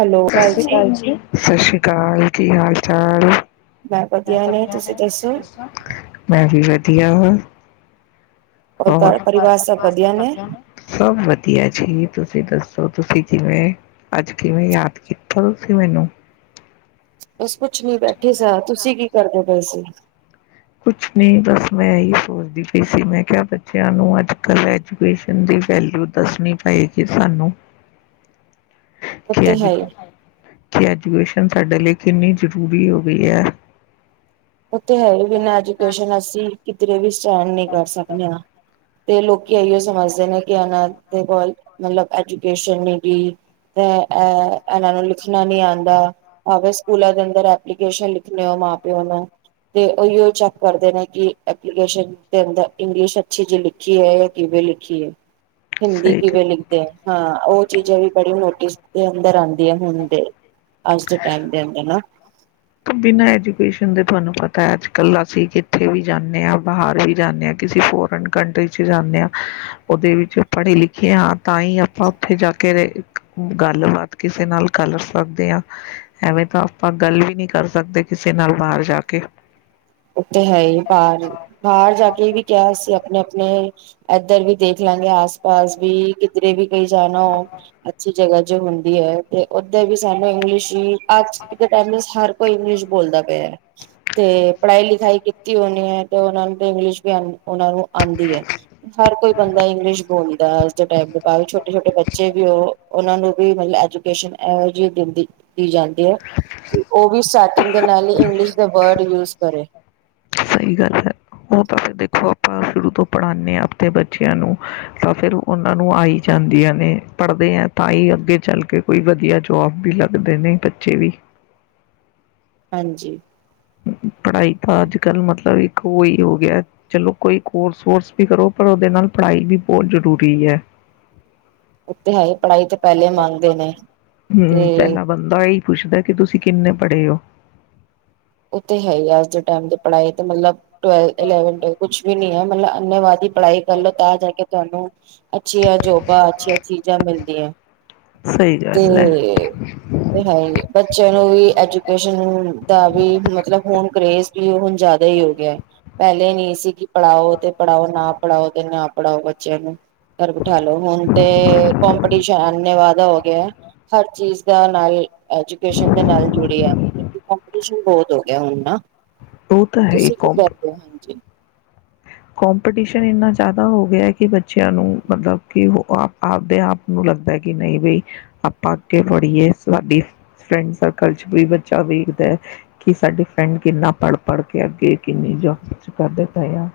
Hello ਸਤਿ ਭੈਣ ਸ੍ਰੀ ਅਕਾਲ ਜੀ ਸਤਿ ਸ਼੍ਰੀ ਅਕਾਲ ਕੀ ਹਾਲ ਚਾਲ, ਮੈਂ ਵਧੀਆ ਨੇ ਤੁਸੀਂ ਦਸੋ ਮੈਂ ਵੀ ਵਧੀਆ ਵਾਂ, ਹੋਰ ਘਰ ਪਰਿਵਾਰ ਸਭ ਵਧੀਆ ਨੇ ਸਭ ਵਧੀ ਵਧੀਆ ਜੀ ਤੁਸੀਂ ਦੱਸੋ ਤੁਸੀਂ ਕਿਵੇਂ ਅੱਜ ਕਿਵੇਂ ਯਾਦ ਕੀਤਾ ਤੁਸੀਂ ਮੈਨੂੰ ਬਸ ਕੁੱਛ ਨੀ ਬੈਠੇ ਸਾ ਤੁਸੀਂ ਕੀ ਕਰਦੇ ਪਏ ਸੀ। ਕੁਛ ਨਹੀਂ ਬਸ ਮੈਂ ਇਹੀ ਸੋਚਦੀ ਪਈ ਸੀ, ਮੈਂ ਕਿਹਾ ਬੱਚਿਆਂ ਨੂੰ ਅੱਜ ਕੱਲ੍ਹ ਐਜੂਕੇਸ਼ਨ ਦੀ ਵੈਲਿਊ ਦੱਸਣੀ ਪਏਗੀ ਸਾਨੂੰ। ਕੀ ਉੱਥੇ ਹੈ ਹੀ [unintelligible] ਟਿਯੁਸ਼ਨ ਸਾਡੇ ਲਈ ਕਿੰਨੀ ਜ਼ਰੂਰੀ ਹੋ ਗਈ ਹੈ। ਉੱਥੇ ਹੈ ਬਿਨਾਂ ਐਜੂਕੇਸ਼ਨ ਅਸੀ ਕਿਧਰੇ ਵੀ ਚੈਨ ਨੀ ਕਰ ਸਕਦੇ ਹਾਂ। ਤੇ ਲੋਕੀ ਇਓ ਸਮਝਦੇ ਨੇ ਕਿ ਇਹਨਾਂ ਦੇ ਕੋਲ ਮਤਲਬ ਐਜੂਕੇਸ਼ਨ ਨੀ ਗੀ ਤੇ ਐ ਇਨਾਂ ਨੂੰ ਲਿਖਣਾ ਨੀ ਆਦਾ। ਵੇ ਸਕੂਲਾਂ ਦੇ ਅੰਦਰ ਐਪਲੀਕੇਸ਼ਨ ਲਿਖਣੀ ਹੋ ਮਾਂ ਪਿਓ ਨੂੰ ਤੇ ਉਹੀਓ ਚੈੱਕ ਕਰਦੇ ਨੇ ਕਿ ਐਪਲੀਕੇਸ਼ਨ ਦੇ ਅੰਦਰ ਇੰਗਲਿਸ਼ ਅੱਛੀ ਜੀ ਲਿਖੀ ਹੈ, ਜਾਂ ਕਿਵੇਂ ਲਿਖੀ ਹੈ ਹਿੰਦੀ ਸਹੀ ਕਿਵੇਂ ਗੱਲ ਲਿਖਦੇ ਹੈ ਹਾਂ ਉਹ ਚੀਜ਼ਾਂ ਵੀ ਬੜੀ ਨੋਟਿਸ ਦੇ ਅੰਦਰ ਆਉਂਦੀ ਹੁਣ ਦੇ। ਅੱਜ ਦੇ ਟਾਈਮ ਦੇ ਅੰਦਰ ਨਾ ਬਿਨਾਂ ਐਜੂਕੇਸ਼ਨ ਦੇ ਤੁਹਾਨੂੰ ਪਤਾ ਤਾਂ ਅੱਜ ਕੱਲ੍ਹ ਅਸੀਂ ਕਿੱਥੇ ਵੀ ਜਾਂਨੇ ਹਾਂ, ਬਾਹਰ ਵੀ ਜਾਂਨੇ ਹਾਂ ਕਿਸੇ ਫੋਰਨ ਕੰਟਰੀ ਚ ਜਾਂਨੇ ਹਾਂ, ਉਹਦੇ ਵਿੱਚ ਪੜ੍ਹੇ ਲਿਖੇ ਹਾਂ ਤਾਂ ਹੀ ਆਪਾਂ ਉੱਥੇ ਜਾ ਕੇ ਰ ਗੱਲਬਾਤ ਕਿਸੇ ਨਾਲ ਕਰ ਸਕਦੇ ਹਾਂ। ਐਵੇਂ ਤਾਂ ਆਪਾਂ ਗੱਲ ਵੀ ਨਹੀਂ ਕਰ ਸਕਦੇ ਕਿਸੇ ਨਾਲ ਬਾਹਰ ਜਾ ਕੇ, ਔ ਤੇ ਹੈ ਹੀ, ਬਾਹਰ ਬਾਹਰ ਜਾ ਕੇ ਵੀ ਕਿਹ ਸਕਣੇ ਆ ਆਪਣੇ ਇੱਧਰ ਵੀ ਦੇਖ ਲਾਂ ਗੇ ਆਸ ਪਾਸ ਵੀ ਕਿਧਰੇ ਵੀ ਵੀ ਜਾਣਾ ਹੋ ਅੱਛੀ, ਜਗ੍ਹਾ ਜੋ ਹੁੰਦੀ ਹੈ ਤੇ ਉੱਧਰ ਵੀ ਸਾਨੂੰ ਇੰਗਲਿਸ਼ ਹੀ ਅੱਜ ਦੇ ਟਾਈਮ ਵਿੱਚ ਹਰ [unintelligible] ਕੋਈ ਇੰਗਲਿਸ਼ ਬੋਲਦਾ ਪਿਆ ਹੈ ਤੇ ਪੜ੍ਹਾਈ ਲਿਖਾਈ ਕੀਤੀ ਹੋਣੀ ਹੈ। ਤੇ ਉਹਨਾ ਨੂੰ ਤੇ ਇੰਗਲਿਸ਼ ਵੀ ਆ ਉਹਨਾਂ ਨੂੰ ਆਉਂਦੀ ਹੈ। ਹਰ ਕੋਈ ਬੰਦਾ ਇੰਗਲਿਸ਼ ਬੋਲਦਾ ਹੈ, ਅੱਜ ਦੇ ਟਾਈਮ ਦੇ ਭਵੇ ਛੋਟੇ ਛੋਟੇ ਬੱਚੇ ਵੀ ਉਹ ਉਹਨਾਂ ਨੂੰ ਵੀ ਮਤਲਬ ਏਜੁਕੇਸ਼ਨ ਏਹੋ ਜੀ ਦਿਤੀ ਜਾਂਦੀ ਐ ਔ ਵੀ ਸੈਟਿੰਗ ਦੇ ਨਾਲ ਇੰਗਲਿਸ਼ ਦੇ ਵਰਡ ਕਰੇ ਸਹੀ ਗੱਲ ਹੈ ਔ ਤੁਸੀ ਦੇਖੋ ਆਪਾਂ ਸ਼ੁਰੂ ਤੋਂ ਪੜ੍ਹਾਦੇ ਹਾਂ ਆਪਣੇ ਬੱਚਿਆਂ ਨੂੰ ਤਾਂ ਫਿਰ ਉਹਨਾਂ ਨੂੰ ਆਈ ਜਾਂਦੀਆਂ ਨੇ ਪੜ੍ਹਦੇ ਹੈ ਤਾਂ ਹੀ ਅੱਗੇ ਚੱਲ ਕੇ ਕੋਈ ਵਧੀਆ ਜੋਬ ਵੀ ਲੱਗਦੇ ਨੇ ਬੱਚੇ ਵੀ ਹਾਂਜੀ ਪੜ੍ਹਾਈ ਤਾਂ ਅੱਜ ਕੱਲ੍ਹ ਮਤਲਬ ਇੱਕ ਉਹਹੀ ਹੋ ਗਿਆ ਚਲੋ ਕੋਈ ਕੋਰਸ ਵੋਰਸ ਵੀ ਕਰੋ ਪਰ ਉਹਦੇ ਨਾਲ ਪੜ੍ਹਾਈ ਵੀ ਬਹੁਤ ਜ਼ਰੂਰੀ ਹੈ ਉੱਥੇ ਹੈ ਹੀ ਪੜ੍ਹਾਈ ਤੇ ਪਹਿਲੇ ਮੰਗਦੇ ਨੇ [unintelligible] ਤੇ ਪਹਿਲਾ ਬੰਦਾ ਏਹੀ ਪੁਛਦਾ ਹੈ ਤੁਸੀਂ ਕਿੰਨੇ ਪੜੇ ਹੋ ਔ ਤੇ ਹੈ ਹੀ ਹੈ, ਅੱਜ ਦੇ ਟਾਇਮ ਦੀ ਪੜਾਈ ਮਤਲਬ ਇਲੈਵਨ ਟਵੇਲਵ ਕੁਛ ਵੀ ਨਹੀ ਹੈ ਮਤਲਬ ਅੰਨੇਵਾ- ਪੜ੍ਹਾਈ ਕਰਲੋ ਤਾਂ ਜਾ ਕੇ [unintelligible] ਅੱਛੀਆਂ ਜੋਬਾਂ ਅੱਛੀਆਂ ਚੀਜ਼ਾਂ ਮਿਲਦੀਆਂ, ਸਹੀ ਗੱਲ ਹੈ ਤੇ ਫਿਰ ਹੈ ਹੀ ਬੱਚਿਆਂ ਨੂੰ ਵੀ ਐਜੂਕੇਸ਼ਨ ਨੂੰ- ਮਤਲਬ ਹੁਣ ਕਰੇਜ ਵੀ ਉਹ ਜ਼ਿਆਦਾ ਹੀ ਹੋ ਗਿਆ ਪਹਿਲੇ ਨਹੀਂ ਸੀ ਕਿ ਪੜ੍ਹਾਓ ਤੇ ਪੜ੍ਹਾਓ ਨਾ ਪੜ੍ਹਾਓ ਤੇ ਨਾ ਪੜਾਯੋ ਬੱਚਿਆਂ ਨੂੰ ਘਰ ਬੈਠਾ ਲੌ, ਹੁਣ ਤੇ ਕੰਪੀਟੀਸ਼ਨ ਧੰਨਵਾਦ ਹੋ ਗਿਆ ਹਰ ਚੀਜ਼ ਦਾ ਨਾਲ ਐਜੂਕੇਸ਼ਨ ਦੇ ਨਾਲ ਜੁੜੇ ਆ ਕੁਸ਼ ਵੀ ਬਹੁਤ ਹੋ ਗਿਆ ਹੁਣ ਨਾ ਪੜ੍ਹਾਓ ਉਹ ਤਾਂ ਹੈ ਹੀ ਤੁਸੀ ਕੀ ਕੌਮ ਕਰਦੇ ਹੋ, ਹਾਂਜੀ ਕੰਪੀਟੀਸ਼ਨ ਇੰਨਾ ਜ਼ਿਆਦਾ ਹੋ ਗਿਆ ਹੈ, ਕਿ ਬੱਚਿਆਂ ਨੂੰ ਮਤਲਬ ਕਿ ਆਪਦੇ ਆਪ ਨੂੰ ਲੱਗਦਾ ਕਿ ਨਹੀਂ ਬਈ ਆਪਾਂ ਅੱਗੇ ਪੜ੍ਹੀਏ ਸਾਡੀ ਫਰੈਂਡ ਸਰਕਲ ਚ ਵੀ ਬੱਚਾ ਵੇਖਦਾ ਕਿ ਸਾਡੀ ਫਰੈਂਡ ਕਿੰਨਾ ਪੜ੍ਹ ਪੜ੍ਹ ਕੇ ਅੱਗੇ ਕਿੰਨੀ ਜੋਬ ਕਰ ਦਿੱਤਾ ਯ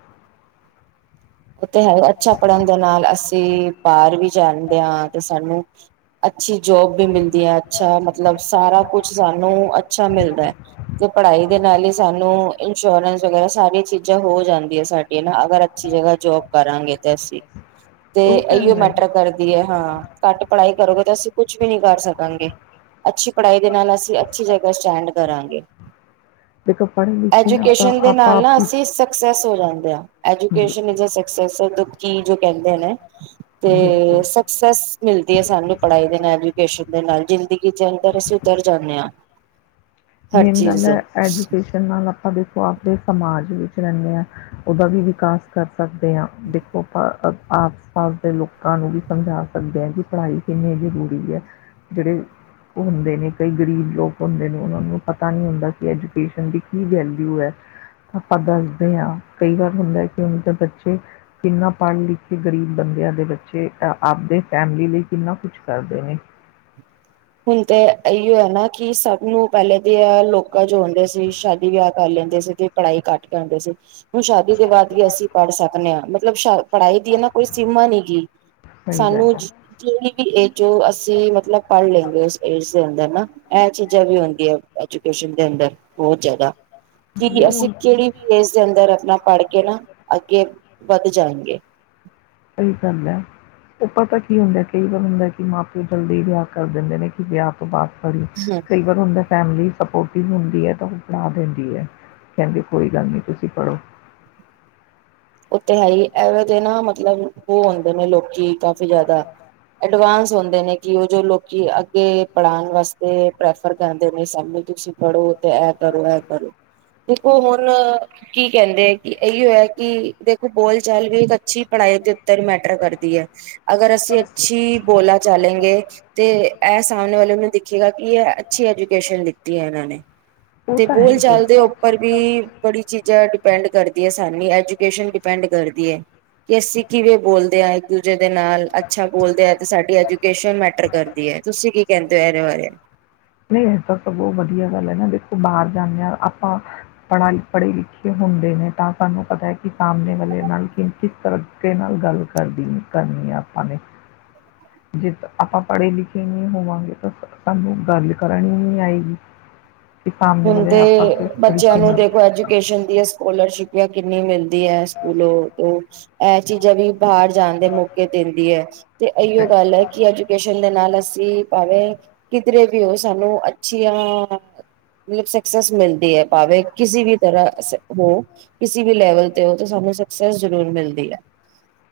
ਓ ਤੇ ਹੈਈ, ਅੱਛਾ ਪੜ੍ਹਨ ਦੇ ਨਾਲ ਅਸੀਂ ਬਾਹਰ ਵੀ ਜਾਂਦੇਆਂ ਤੇ ਸਾਨੂੰ ਅੱਛੀ ਜੋਬ ਵੀ ਮਿਲਦੀ ਹੈ ਅੱਛਾ ਮਤਲਬ ਸਾਰਾ ਕੁਛ ਸਾਨੂੰ ਅੱਛਾ ਮਿਲਦਾ ਹੈ ਤੇ ਪੜ੍ਹਾਈ ਦੇ ਨਾਲੇ ਸਾਨੂੰ ਇੰਸ਼ੋਰੈਂਸ ਵਗੈਰਾ ਸਾਰੀ ਚੀਜ਼ਾਂ ਹੋ ਜਾਂਦੀਆਂ ਸਾਡੇ ਇਹ ਨਾ ਅਗਰ ਅੱਛੀ ਜ੍ਹਗਾ ਜੋਬ ਕਰਾਂਗੇ ਤੇ ਅਸੀਂ ਤੇ ਉਹ ਤਾਂ ਇਹੀਓ ਹੈ ਹੀ ਮੈਟਰ ਕਰਦੀ ਐ, ਹਾਂ। ਘੱਟ ਪੜ੍ਹਾਈ ਕਰੋਗੇ ਤਾਂ ਅਸੀਂ ਕੁਛ ਵੀ ਨੀਂ ਕਰ ਸਕਾਂਗੇ ਅੱਛੀ ਪੜ੍ਹਾਈ ਦੇ ਨਾਲ ਅਸੀ ਅੱਛੀ ਜਗਾ ਸਟੈਂਡ ਕਰਾਂਗੇ ਦੇਖੋ ਪੜ੍ਹੇ ਲਿਖੇ ਆ ਤਾਂ ਐਜੂਕੇਸ਼ਨ ਦੇ ਆਪਾਂ ਨਾਲ ਆਪ ਨਾ ਅਸੀਂ ਸਕਸੈਸ ਹੋ ਜਾਂਗੇ। [unintelligible] ਐਜੂਕੇਸ਼ਨ ਇਜ ਦਸੋ [unintelligible] ਜੋ ਕਹਿੰਦੇ ਨੇ ਤੇ ਬਿਲਕੁਲ ਸਕਸੈਸ ਮਿਲਦੀ ਏ ਸਾਨੂੰ ਪੜ੍ਹਾਈ ਦੇ ਨਾਲ ਐਜੂਕੇਸ਼ਨ ਦੇ ਨਾਲ ਜ਼ਿੰਦਗੀ ਚ ਅੰਦਰ ਅਸੀਂ ਸੁਧਰ ਜਾਂਦੇ ਆਂ। ਮੇਨ ਗੱਲ ਹੈ ਐਜੂਕੇਸ਼ਨ ਨਾਲ ਦੇਖੋ ਆਪ ਦੇ ਸਮਾਜ ਵਿੱਚ ਰਹਿਨੇ ਆਂ ਉਹਦਾ ਵੀ ਵਿਕਾਸ ਕਰ ਸਕਦੇ ਹਾਂ ਦੇਖੋ ਪਾ ਆਸ ਪਾਸ ਦੇ ਲੋਕਾਂ ਨੂੰ ਵੀ ਸਮਝਾ ਸਕਦੇ ਹਾਂ ਕਿ ਪੜ੍ਹਾਈ ਕਿੰਨੀ ਜ਼ਰੂਰੀ ਹੈ ਜਿਹੜੇ ਹੁੰਦੇ ਨੇ ਕਈ ਗਰੀਬ ਲੋਕ ਹੁੰਦੇ ਨੇ ਉਹਨਾਂ ਨੂੰ ਪਤਾ ਨਹੀਂੀ ਹੁੰਦਾ ਕਿ ਐਜੂਕੇਸ਼ਨ ਦੀ ਕੀ ਵੈਲਿਊ ਹੈ ਆਪਾਂ ਦੱਸਦੇ ਹਾਂ ਕਈ ਵਾਰ ਹੁੰਦਾ ਕਿ ਹਨਾਂ ਦੇ ਬੱਚੇ ਕਿੰਨਾ ਪੜ੍ਹ ਲਿਖੇ ਗਰੀਬ ਬੰਦਿਆਂ ਦੇ ਬੱਚੇ ਅ ਆਪਦੇ ਫੈਮਿਲੀ ਲਈ ਕਿੰਨਾ ਕੁਛ ਕਰਦੇ ਨੇ ਹੁਣ ਤੇ ਇਓ ਹੈ ਨਾ ਕਿ ਸਭ ਨੂੰ ਪਹਿਲੇ ਦੀ ਲੋਕ ਜੋ ਹੁੰਦੇ ਸੀ ਸ਼ਾਦੀ ਵਿਆਹ ਕਰ ਲੈਂਦੇ ਸੀ ਤੇ ਪੜ੍ਹਾਈ ਘੱਟ ਕਰਾਂਦੇ ਸੀ ਹੁਣ ਸ਼ਾਦੀ ਦੇ ਬਾਅਦ ਵੀ ਅਸੀਂ ਪੜ੍ਹ ਸਕਣੇ ਹਾਂ [unintelligible] ਪੜ੍ਹਾਈ ਦੀ ਇਹ ਨਾ ਕੋਈ ਸੀਮਾ ਨੀ ਗ ਹੈ। ਸਹੀ ਸਾਨੂੰ ਗੱਲ ਆ ਜਿਹੜੀ ਵੀ ਜੋ ਅਸੀਂ ਮਤਲਬ ਪੜ੍ਹ ਲੈਂ [unintelligible] ਹੈਨਾ ਇਹ ਚੀਜ਼ਾਂ ਵੀ ਹੁੰਦੀਆਂ ਐਜੂਕੇਸ਼ਨ ਦੇ ਅੰਦਰ ਬਹੁਤ ਜ਼ਿਆਦਾ ਕਿ ਨਹੀਂ ਅਸੀਂ ਹੁਣ ਕਿਹੜੀ ਵੀ ਏਜ ਦੇ ਅੰਦਰ ਆਪਣਾ ਪੜ੍ਹ ਕੇ ਨਾ, ਅੱਗੇ ਵੱਧ ਜਾਣਗੇ ਸਹੀ ਗੱਲ ਹੈ ਉਹ ਪਤਾ ਕੀ ਹੁੰਦਾ ਕਈ ਵਾਰ ਹੁੰਦਾ ਕਿ ਮਾਂ ਪਿਓ ਜਲਦੀ ਵਿਆਹ ਕਰ ਦਿੰਦੇ ਨੇ ਕਿ ਵਿਆਹ ਤੋਂ ਬਾਅਦ ਬੀ ਹੂੰ ਕਈ ਵਾਰ ਹੁੰਦਾ ਫੈਮਿਲੀ ਸਪੋਰਟਿਵ ਹੁੰਦੀ ਹੈ ਤਾਂ ਉਹ ਪੜ੍ਹਾ ਦਿੰਦੀ ਹੈ ਕਹਿੰਦੇ ਕੋਈ ਗੱਲ ਨਹੀਂ ਤੁਸੀਂ ਪੜ੍ਹੋ ਉਹ ਤੇ ਹੈ ਹੀ ਇਹਵੇ ਦੇ ਨਾ ਮਤਲਬ ਉਹ ਹੋਂਦੇ ਨੇ ਲੋਕੀ ਕਾਫੀ ਜ਼ਿਆਦਾ, ਐਡਵਾਂਸ ਹੁਂਦੇ ਨੇ ਕਿ ਉਹ ਜੋ ਲੋਕੀ ਅੱਗੇ ਪੜ੍ਹਾਉਣ ਵਾਸਤੇ ਪ੍ਰੈਫਰ ਕਰਦੇ ਨੇ ਸਾਨੁ ਤੁਸੀਂ ਪੜੋ ਤੇ ਇਹ ਕਰੋ ਇਹ ਕਰੋ ਦੇਖੋ ਹੁਣ ਕੀ ਕਹਿੰਦੇ ਆ ਕਿ ਇਹੀ ਹੈ ਕਿ ਦੇਖੋ ਬੋਲ ਚਾਲ ਵੀ ਇੱਕ ਅੱਛੀ ਪੜ੍ਹਾਈ ਦੇ ਉੱਤਰ ਮੈਟਰ ਕਰਦੀ ਹੈ, ਅਗਰ ਅਸੀਂ ਅੱਛੀ ਬੋਲਾ ਚਾਲੇਗੇਂ ਤੇ ਇਹ ਸਾਹਮਣੇ ਵਾਲੇ ਉਹਨੂੰ ਦੇਖੀਗਾ ਕਿ ਇਹ ਅੱਛੀ ਐਜੂਕੇਸ਼ਨ ਲ ਕੀਤੀਆਂ ਇਹਨਾਂ ਨੇ ਉਹ ਤੇ ਤਾਂ ਹੈ ਬੋਲ ਹੀ ਫਿਰ ਚਾਲ ਦੇ ਉੱਪਰ ਵੀ ਬੜੀ ਚੀਜ਼ਾਂ ਡਿਪੈਂਡ ਕਰਦੀ ਆਸਾਨੀ ਅੱਜ ਕੇਸ਼ਨ ਡਿਪੈਂਡ ਕਰਦੀ ਹੈ ਕਿ ਅਸੀਂ ਕਿਵੇਂ ਬੋਲਦੇ ਹਾਂ ਇੱਕ ਦੂਜੇ ਦੇ ਨਾਲ, ਅੱਛਾ ਬੋਲਦੇ ਹ ਤੇ ਸਾਡੀ ਐਜੂਕੇਸ਼ਨ ਮੈਟਰ ਕਰਦੀ ਹੈ, ਤੁਸੀਂ ਕੀ ਕਹਿੰਦੇ ਹੋ ਇਹਦੇ ਬਾਰੇ ਨਹੀਂ ਇਹ ਤਾਂ ਸਗੋਂ ਵਧੀਆ ਗੱਲ ਨਾ ਦੇਖੋ ਬਾਹਰ ਜਾਂਦੇ ਹਾਂ ਆਪਾਂ ਪੜ੍ਹਾ ਪੜ੍ਹੇ ਲਿਖੇ ਹੁੰਦੇ ਨੇ ਤਾਂ ਸਾਨੂੰ ਪਤਾ ਹੈ ਕਿ ਸਾਹਮਣੇ ਵਾਲੇ ਨਾਲ ਕਿਸ ਤਰ੍ਹਾਂ ਦੇ ਨਾਲ ਗੱਲ ਕਰਦੀ ਕਰਨੀ ਆ ਆਪਾਂ ਨੇ ਜੇ ਆਪਾਂ ਪੜ੍ਹੇ ਲਿਖੇ ਨਹੀਂ ਹੋਵਾਂਗੇ, ਤਾਂ ਸਾਨੂੰ ਗੱਲ ਕਰਨੀ ਨਹੀਂ ਆਏਗੀ ਕਿ ਸਾਹਮਣੇ ਹੁਣ ਵਾਲੇ ਤੇ ਆਪਾਂ ਕਿਸ ਬੱਚਿਆਂ ਤਰੀਕੇ ਨੂੰ ਨਾਲ ਦੇਖੋ, ਐਜੂਕੇਸ਼ਨ ਦੀ ਸਕੋਲਰਸ਼ਿਪ ਕਿੰਨੀ ਮਿਲਦੀ ਹੈ ਸਕੂਲੋਂ, ਤੋਂ ਇਹ ਚੀਜ਼ਾਂ ਵੀ ਬਾਹਰ ਜਾਣ ਦੇ ਮੌਕੇ ਦਿੰਦੀ ਹੈ, ਤੇ ਇਹੀੋ ਗੱਲ ਹੈ ਕਿ ਐਜੂਕੇਸ਼ਨ ਦੇ ਨਾਲ ਅਸੀ ਕੀ ਭਾਵੇਂ ਕਿਧਰੇ ਵੀ ਹੋ ਸਾਨੂੰ ਅੱਛੀਆਂ- [inaudible] ਮਤਲਬ ਸਕਸੈਸ ਮਿਲਦੀ ਹੈ, ਭਾਵੇ ਕਿਸੇ ਵੀ ਤਰ੍ਹਾਂ ਹੋ ਕਿਸੇ ਵੀ ਲੈਵਲ ਤੇ ਹੋ ਸਾਨੂੰ ਸਕਸੈਸ ਜ਼ਰੂਰ ਮਿਲਦੀ ਹੈ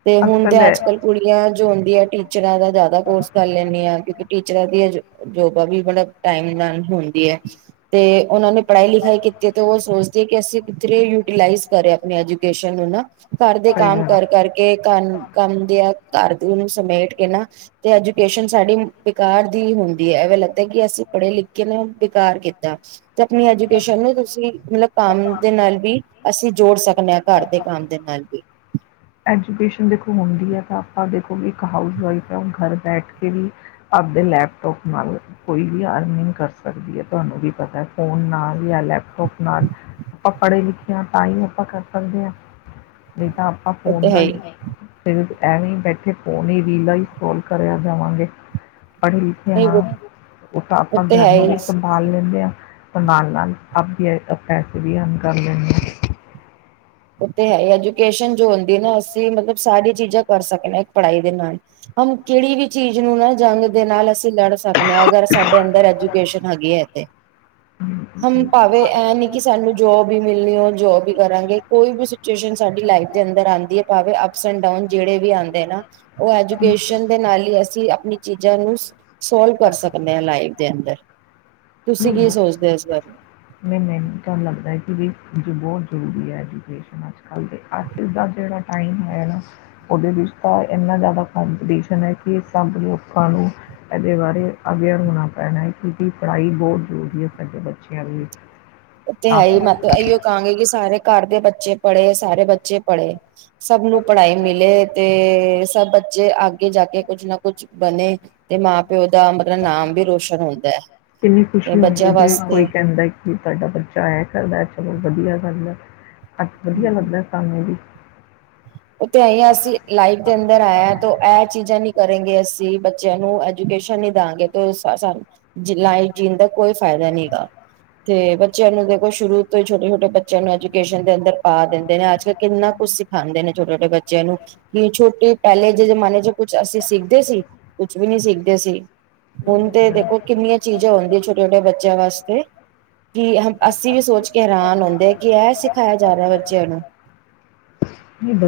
ਤੇ ਹੁਣ ਕੱਲ੍ਹ ਤੇ ਹੈ ਅੱਜ ਕਲ ਕੁੜੀਆਂ ਜੋਉਂਦੀਆਂ ਟੀਚ [unintelligible] [inaudible] ਜ਼ਿਆਦਾ ਕੋਰਸ ਕਰ ਲੈਂਨੇਂ ਆ ਕਿਉਂਕਿ ਟੀਚਰਾਂ ਦੀਆਂ ਜੋਬਾਂ ਵੀ ਬੜਾ ਟਾਇਮ ਨਾਲ ਹੁੰਦੀ ਐ। ਤੇ ਉਹਨਾਂ ਨੇ ਪੜ੍ਹਾਈ ਲਿਖਾਈ ਕੀਤੀ ਤੇ ਉਹ ਸੋਚਦੀ ਕਿ ਅਸੀਂ ਕਿਤੇ ਯੂਟੀਲਾਈਜ਼ ਕਰੇ ਆਪਣੀ ਐਜੂਕੇਸ਼ਨ ਨੂੰ ਨਾ ਘਰ ਦੇ ਸਹੀ ਕੰਮ ਗੱਲ ਕਰ ਕਰਕੇ ਕੰ ਕੰਮ ਕਰਨ ਦੀਆ ਕਰ ਸਮੇਟ ਕੇ ਨਾ ਤੇ ਐਜੂਕੇਸ਼ਨ ਸਾਡੀ ਬੇਕਾਰ ਦੀ ਹੁੰਦੀ ਐਵੇਂ ਲੱਗ ਕਿ ਅਸੀਂ ਪੜ੍ਹੇ ਲਿਖੇ ਨੇ ਬੇਕਾਰ ਕੀ ਟੈਕਸ ਤੇ ਆਪਣੀ ਐਜੂਕੇਸ਼ਨ ਨੂੰ ਤੁਸੀਂ ਮਤਲਬ ਕੰਮ ਦੇ ਨਾਲ ਵੀ ਅਸੀਂ ਜੋੜ ਸਕਦੇ ਹਾਂ ਘਰ ਦੇ ਕੰਮ ਦੇ ਨਾਲ ਵੀ। [unintelligible] ਦੇਖੋ ਹੁੰਦੀ ਹੈ ਤਾਂ ਆਪਾਂ ਦੇਖੋ ਵੀ ਇੱਕ ਹਾਊਸ ਵਾਈਫ ਹੈ ਉਹ ਘਰ ਬੈਠ ਕੇ ਵੀ ਆਪਦੇ ਲੈਪਟੋਪ ਨਾਲ ਕੋਈ ਵੀ ਅਰਨਿੰਗ ਕਰ ਸਕਦੀ ਹੈ ਤੁਹਾਨੂੰ ਵੀ ਪਤਾ। ਫ਼ੋਨ ਨਾਲ ਜਾਂ ਲੈਪਟੋਪ ਨਾਲ ਆਪਾਂ ਪੜ੍ਹੇ ਲਿਖੇ ਹਾਂ ਤਾਂ ਹੀ ਆਪਾਂ ਕਰ ਸਕਦੇ ਹਾਂ। ਨਹੀਂ ਤਾਂ ਆਪਾਂ ਉਹ ਤੇ ਫੋਨ ਦਾ ਹੈ ਹੀ ਨਹੀਂ। ਐਵੇਂ ਹੀ ਬੈਠੇ ਫੋਨ ਈ ਰੀਲਾ ਈ ਸਕਰੋਲ ਕਰੀ ਜਾਵਾਂਗੇ। ਪੜ੍ਹੇ ਲਿਖੇ ਨਹੀਂ ਹਾਂ ਉਹ ਤਾਂ ਆਪਾਂ ਤੇ ਘਰ ਹੈ ਨੂੰ ਵੀ ਹੀ ਸੰਭਾਲ ਲੈਂਦੇ ਹਾਂ। ਨਾਲ ਆਪ ਵੀ ਪੈਸੇ ਵੀ ਅਰਨ ਕਰ ਲੈਂਦੇ।। ਉਹ ਤੇ ਹੈ ਐਜੂਕੇਸ਼ਨ ਜੋ ਹੁੰਦੀ ਨਾ ਅਸੀਂ ਮਤਲਬ ਸਾਰੀਆਂ ਚੀਜ਼ਾਂ ਕਰ ਸਕਦੇ ਇੱਕ ਪੜ੍ਹਾਈ ਦੇ ਨਾਲ ਹਮ ਕਿਹੜੀ ਵੀ ਚੀਜ਼ ਨੂੰ ਨਾ ਜੰਗ ਦੇ ਨਾਲ ਅਸੀਂ ਲੜ ਸਕ ਦੇ ਜੇ ਅਗਰ ਸਾਡੇ ਅੰਦਰ ਐਜੂਕੇਸ਼ਨ ਹੈਗੀ ਹੈ ਤੇ ਬਿਲਕੁਲ ਹਮ ਸਹੀ ਭਾਵੇ ਇਹ ਨੀ ਕਿ ਸਾਨੂੰ ਜੋਬ ਹੀ ਮਿਲਣੀ ਹੋ ਜੋਬ ਹੀ ਕਰਾਂਗੇ। ਕੋਈ ਵੀ ਸਿਚੁਏਸ਼ਨ ਸਾਡੀ ਲਾਈਫ ਦੇ ਅੰਦਰ ਆਉਂਦੀ ਭਾਵੇਂ ਅੱਪਸ ਐਂਡ ਡਾਊਨ ਜਿਹੜੇ ਵੀ ਆਉਂਦੇ ਨਾ ਉਹ ਐਜੂਕੇਸ਼ਨ ਦੇ ਨਾਲ ਹੀ ਅਸੀਂ ਆਪਣੀ ਚੀਜ਼ਾਂ ਨੂੰ ਸੋਲਵ ਕਰ ਸਕਦੇ। ਮੇਰੇ ਲਾਈਫ ਦੇ ਅੰਦਰ। ਤੁਸੀਂ ਕੀ ਸੋਚਦੇ ਹੋ ਇਸ ਬਾਰੇ ਨਹੀਂ ਨਹੀਂ ਤੁਹਾਨੂੰ ਲੱਗਦਾ ਕਿ ਵੀ ਜੀ ਬਹੁਤ ਜ਼ਰੂਰੀ ਹੈ। ਐਜੂਕੇਸ਼ਨ ਅੱਜ ਕੱਲ੍ਹ ਦੇ ਅੱਜ ਦਾ ਜਿਹੜਾ ਟਾਈਮ ਹੈ ਨਾ ਉਹਦੇ ਵਿੱਚ ਤਾਂ ਇੰਨਾ ਜ਼ਿਆਦਾ ਕੌਪੀਟੀਸ਼ਨ ਹੈ ਕਿ ਸਭ ਲੋਕਾਂ ਨੂੰ ਇਹਦੇ ਬਾਰੇ ਅਵੇਅਰ ਹੋਣਾ ਪੈਣਾ ਹੈ ਕਿਉਂਕਿ ਪੜ੍ਹਾਈ ਬਹੁਤ ਜ਼ਰੂਰੀ ਹੈ ਸਾਡੇ ਬੱਚਿਆਂ ਦੇ ਵਿੱਚ ਤੇ ਹੈ ਹੀ ਮੈਂ ਇਹੀਓ ਕਹਾਂਗੀ ਕਿ ਸਾਰੇ ਘਰ ਦੇ ਬੱਚੇ ਪੜ੍ਹੇ ਸਾਰੇ ਬੱਚੇ ਪੜ੍ਹੇ ਸਭ ਨੂੰ ਪੜ੍ਹਾਈ ਮਿਲੇ ਤੇ ਸਭ ਬੱਚੇ ਆਗੇ ਜਾ ਕੇ ਕੁੱਝ ਨਾ ਕੁੱਝ ਬਣੇ ਤੇ ਮਾਂ ਪਿਓ ਪਿਓ ਦਾ ਮਤਲਬ ਨਾਮ ਵੀ ਰੋਸ਼ਨ ਹੁੰਦਾ ਹੈ ਕਿੰਨੀ ਤੇ ਖੁਸ਼ੀ ਬੱਚਿਆਂ ਵਾਸਤੇ ਐ ਕਰਦਾ ਚਲੋ ਵਧੀਆ ਕਰਦਾ। ਅੱਛਾ ਵਧੀਆ ਲੱਗਦਾ ਸਾਨੂੰ ਵੀ ਉੱਥੇ ਆਈ ਆ ਅਸੀਂ ਲਾਈਫ ਦੇ ਅੰਦਰ ਆਏ ਹਾਂ ਤੇ ਇਹ ਚੀਜ਼ਾਂ ਨੀ ਕਰੇਗੇ ਅਸੀਂ ਬੱਚਿਆਂ ਨੂੰ ਐਜੂਕੇਸ਼ਨ ਨੀ ਦਾਆਂਗੇ ਤੇ ਸਾਨੂੰ ਲਾਈਫ ਜੀਣ ਦਾ ਕੋਈ ਫਾਇਦਾ ਨੀ ਗਾ ਤੇ ਬੱਚਿਆਂ ਨੂੰ ਦੇਖੋ ਸ਼ੁਰੂ ਤੋਂ ਛੋਟੇ ਛੋਟੇ ਬੱਚਿਆਂ ਨੂੰ ਐਜੂਕੇਸ਼ਨ ਦੇ ਅੰਦਰ ਪਾ ਦਿੰਦੇ ਨੇ ਅੱਜ ਕੱਲ ਕਿੰਨਾ ਕੁਝ ਸਿਖਾਉਂਦੇ ਨੇ ਛੋਟੇ-ਛੋਟੇ ਬੱਚਿਆਂ ਨੂੰ ਬੀ ਛੋਟੀ ਪਹਿਲੇ ਜੇ ਜ਼ਮਾਨੇ ਚ ਕੁਛ ਅਸੀ ਸਿੱਖਦੇ ਸੀ? ਕੁਛ ਵੀ ਨੀ ਸਿੱਖਦੇ ਸੀ। ਸਹੀ ਹੁਣ ਗੱਲ ਤੇ ਹੈ ਦੇਖੋ ਕਿੰਨੀਆਂ ਚੀਜ਼ਾਂ ਹੋਂਦੀਆਂ ਛੋਟੇ-ਛੋਟੇ ਬੱਚਿਆਂ ਵਾਸਤੇ ਕਿ ਅਹੰ ਅਸੀ ਵੀ ਸੋਚ ਕੇ ਹੈਰਾਨ ਹੁੰਦੇ ਐ ਕਿ ਇਹ ਸਿਖਾਇਆ ਜਾ ਰਿਹੈ। ਜਨਾ।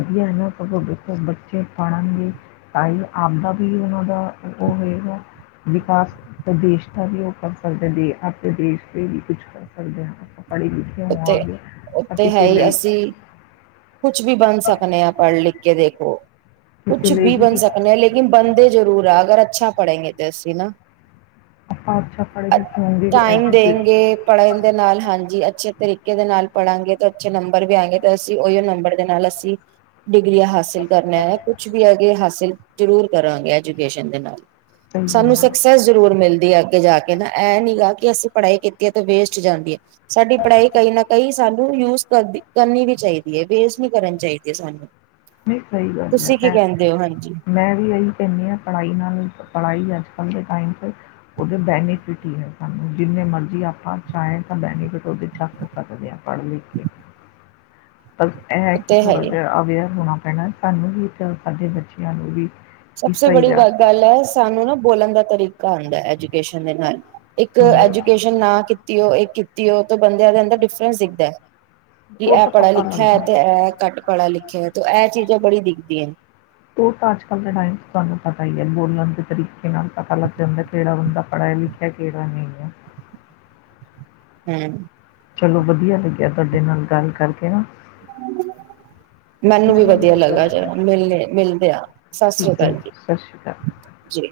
ਯੇ ਹੈ ਨਾ ਸਗੋਂ ਦੇਖੋ ਬੱਚੇ ਪੜ੍ਹਨਗੇ ਤਾਂ ਈ ਆਪਦਾ ਵੀ ਉਹਨਾਂ ਦਾ ਉਹ ਹੋਏਗਾ ਵਿਕਾਸ ਤੇ ਦੇਸ਼ ਦਾ ਵੀ ਉਹ ਕਰ ਸਕ ਦੇਂਦੀ ਏ। ਆਪਣੇ ਦੇਸ਼ ਤੇ ਵੀ ਕੁਛ ਕਰ ਸਕਦੇ ਹਾਂ ਆ। ਪੜੀ ਲਿਖੇ ਉਤੇ ਹੋਵਾਂਗੇ ਉੱਤੇ ਅਸੀ। ਹੈ ਈ ਅਸੀਂ। ਕੁਛ ਵੀ ਬਣ ਸਕਨੇ ਆਂ ਪੜ੍ਹ ਲਿਖ ਕੇ ਦੇਖੋ। ਕਿਸੇ ਕੁਛ ਲਈ ਬੀ ਵੀ ਬਣ ਕੁਛ ਇਹ ਸਕਣੇ ਆ ਲੇਕਿਨ ਬੰਦੇ ਜਰੂਰ ਆ ਅਗਰ ਪਰ ਅੱਛਾ ਪੜੇਗੇ ਨਹੀਂ ਕਰ ਸਕਦੇ। ਤੇ ਅਸੀਂ ਨਾ। ਆਪਾਂ ਟਾਈਮ ਦੇਗੇ, ਪੜ੍ਹਨ ਦੇ ਨਾਲ, ਹਾਂਜੀ ਅੱਛੇ ਤਰੀ ਕੇਦੇ ਨਾਲ ਪੜਾਂਗੇ ਤੇ ਅੱਛੇ ਨੰਬਰ ਵੀ ਆਏਂਗੇ ਤੇ ਅਸ ਤੇ ਓਈਓ ਨੰਬਰ ਦੇ ਨਾਲ ਅਸੀਂ ਡਿਗਰੀਆਂ ਹਾਸਿਲ ਕਰਨਾ ਹੈ। ਕੁਛ ਵੀ ਅਗੇ ਹਾਸਿਲ ਜ਼ਰੂਰ ਕਰਾਂਗੇ ਐਜੂਕੇਸ਼ਨ ਦੇ ਨਾਲ। ਸਹੀ ਗੱਲ ਹੈ ਸਾਨੂੰ ਸਕਸੈਸ ਜ਼ਰੂਰ ਮਿਲਦੀ ਹੈ ਅੱਗੇ ਜਾ ਕੇ ਨਾ ਇਹ ਨੀ ਗਾ ਕਿ ਅਸੀਂ ਪੜ੍ਹਾਈ ਕੀਤ ਏ ਤੇ ਵੇਸਟ ਜਾਂਦੀ ਐ। ਸਾਡੀ ਪੜ੍ਹਾਈ ਕਈ ਨਾ ਕਈ ਸਾਨੂੰ ਯੂਜ ਕਰਦੀ ਕਰਨੀ ਵੀ ਚਾਹੀ ਨਹੀਂ ਸਹੀ ਗੱਲ ਤੁਸੀਂ ਕੀ ਹੈ, ਕਹਿੰਦੇ ਹੋ ਹਾਂਜੀ ਮੈਂ ਵੀ ਏਹੀ ਕੈਣੀ ਆ ਪੜ੍ਹਾਈ ਨਾਲ ਪੜ੍ਹਾਈ ਅੱਜ ਕੱਲ੍ਹ ਦੇ ਟਾਈਮ ਚ ਔਦੇ ਬੈਨੀਫਿਟ ਈ ਹੈ ਸਾਨੂੰ। ਜਿੰਨੇ ਮਰਜ਼ੀ ਆਪਾਂ ਚਾਏਂ ਤਾਂ ਬੈਨੀਫਿਟ ਔਦੇ ਚੱਕ ਸਕਦੇ ਆਂ। ਪੜ੍ਹ ਲਿਖ ਕੇ। ਬਸ ਐਹ ਹੈ ਉਹ ਕਿ ਤੇ ਥੋੜਾ ਹੀ ਜਿਆ ਅਵੇਅਰ ਹੋਣਾ। ਹੈ ਨਾ ਸਾਨੂੰ ਵੀ ਤੇ ਆ ਸਾਡੇ ਬੱਚਿਆਂ ਨੂੰ ਵੀ। ਕਿ ਸਭਸੇ ਬੜੀ ਸਹੀ ਗ ਆ। ਗੱਲ ਐ, ਸਾਨੂੰ ਨਾ ਬੋਲਣ ਦਾ ਤਰੀਕ ਕਾ ਹਦੈਂ ਐਜੂਕੇਸ਼ਨ ਦੇ ਨਾਲ। ਇੱਕ ਹਮ। ਐਜੂਕੇਸ਼ਨ ਨਾ ਕੀਤੀ ਉਹ ਇੱਕ ਕੀ ਤੇ ਉਹ ਤ ਬੰਦਿਆਂ ਦੇ ਅੰਦਰ ਡਿਫਰੈਂਸ ਦਿਖਦੈ ਕਿ ਉਹ ਐ ਤਾਂ ਪੜ੍ਹਾ ਪਤਾ ਲਿਖਿਐ ਲੱਗਦਾ। ਤੇ ਐ ਘੱਟ ਪੜਾ ਲਿਖਿਐ। ਤੋ ਐਹ ਚੀਜ਼ਾਂ ਬੜੀ ਦਿਖਦੀਐਣ। ਔ ਤਾਂ ਅੱਜ ਕੱਲ੍ਹ ਦੇ ਟਾਈਮ ਚ ਤੁਹਾਨੂੰ ਪਤਾ ਈ ਹੈ ਬੋਲਣ ਦੇ ਤਰੀਕੇ ਨਾਲ ਪਤਾ ਲੱਗ ਜਾਂਦੈ, ਕਿਹੜਾ ਬੰਦਾ ਪੜ੍ਹਿਆ ਲਿਖਿਆ ਹੈ, ਕਿਹੜਾ ਨਹੀਂ ਹੈ। ਹੂ ਚਲੋ ਵਧੀਆ ਲੱਗਿਐ ਤੁਹਾਡੇ ਨਾਲ ਗੱਲ ਕਰਕੇ ਨਾ। ਮੈਨੂੰ ਵੀ ਵਧੀਆ ਲੱਗਾ ਜਰਾ ਹੁਣ ਮਿਲਣੇ ਮਿਲਦੇ ਆ। ਸਤ ਸ੍ਰੀ ਠੀਕ ਹੈ ਅਕਾਲ ਜੀ। ਸਤਿ ਸ਼੍ਰੀ ਅਕਾਲ ਜੇ।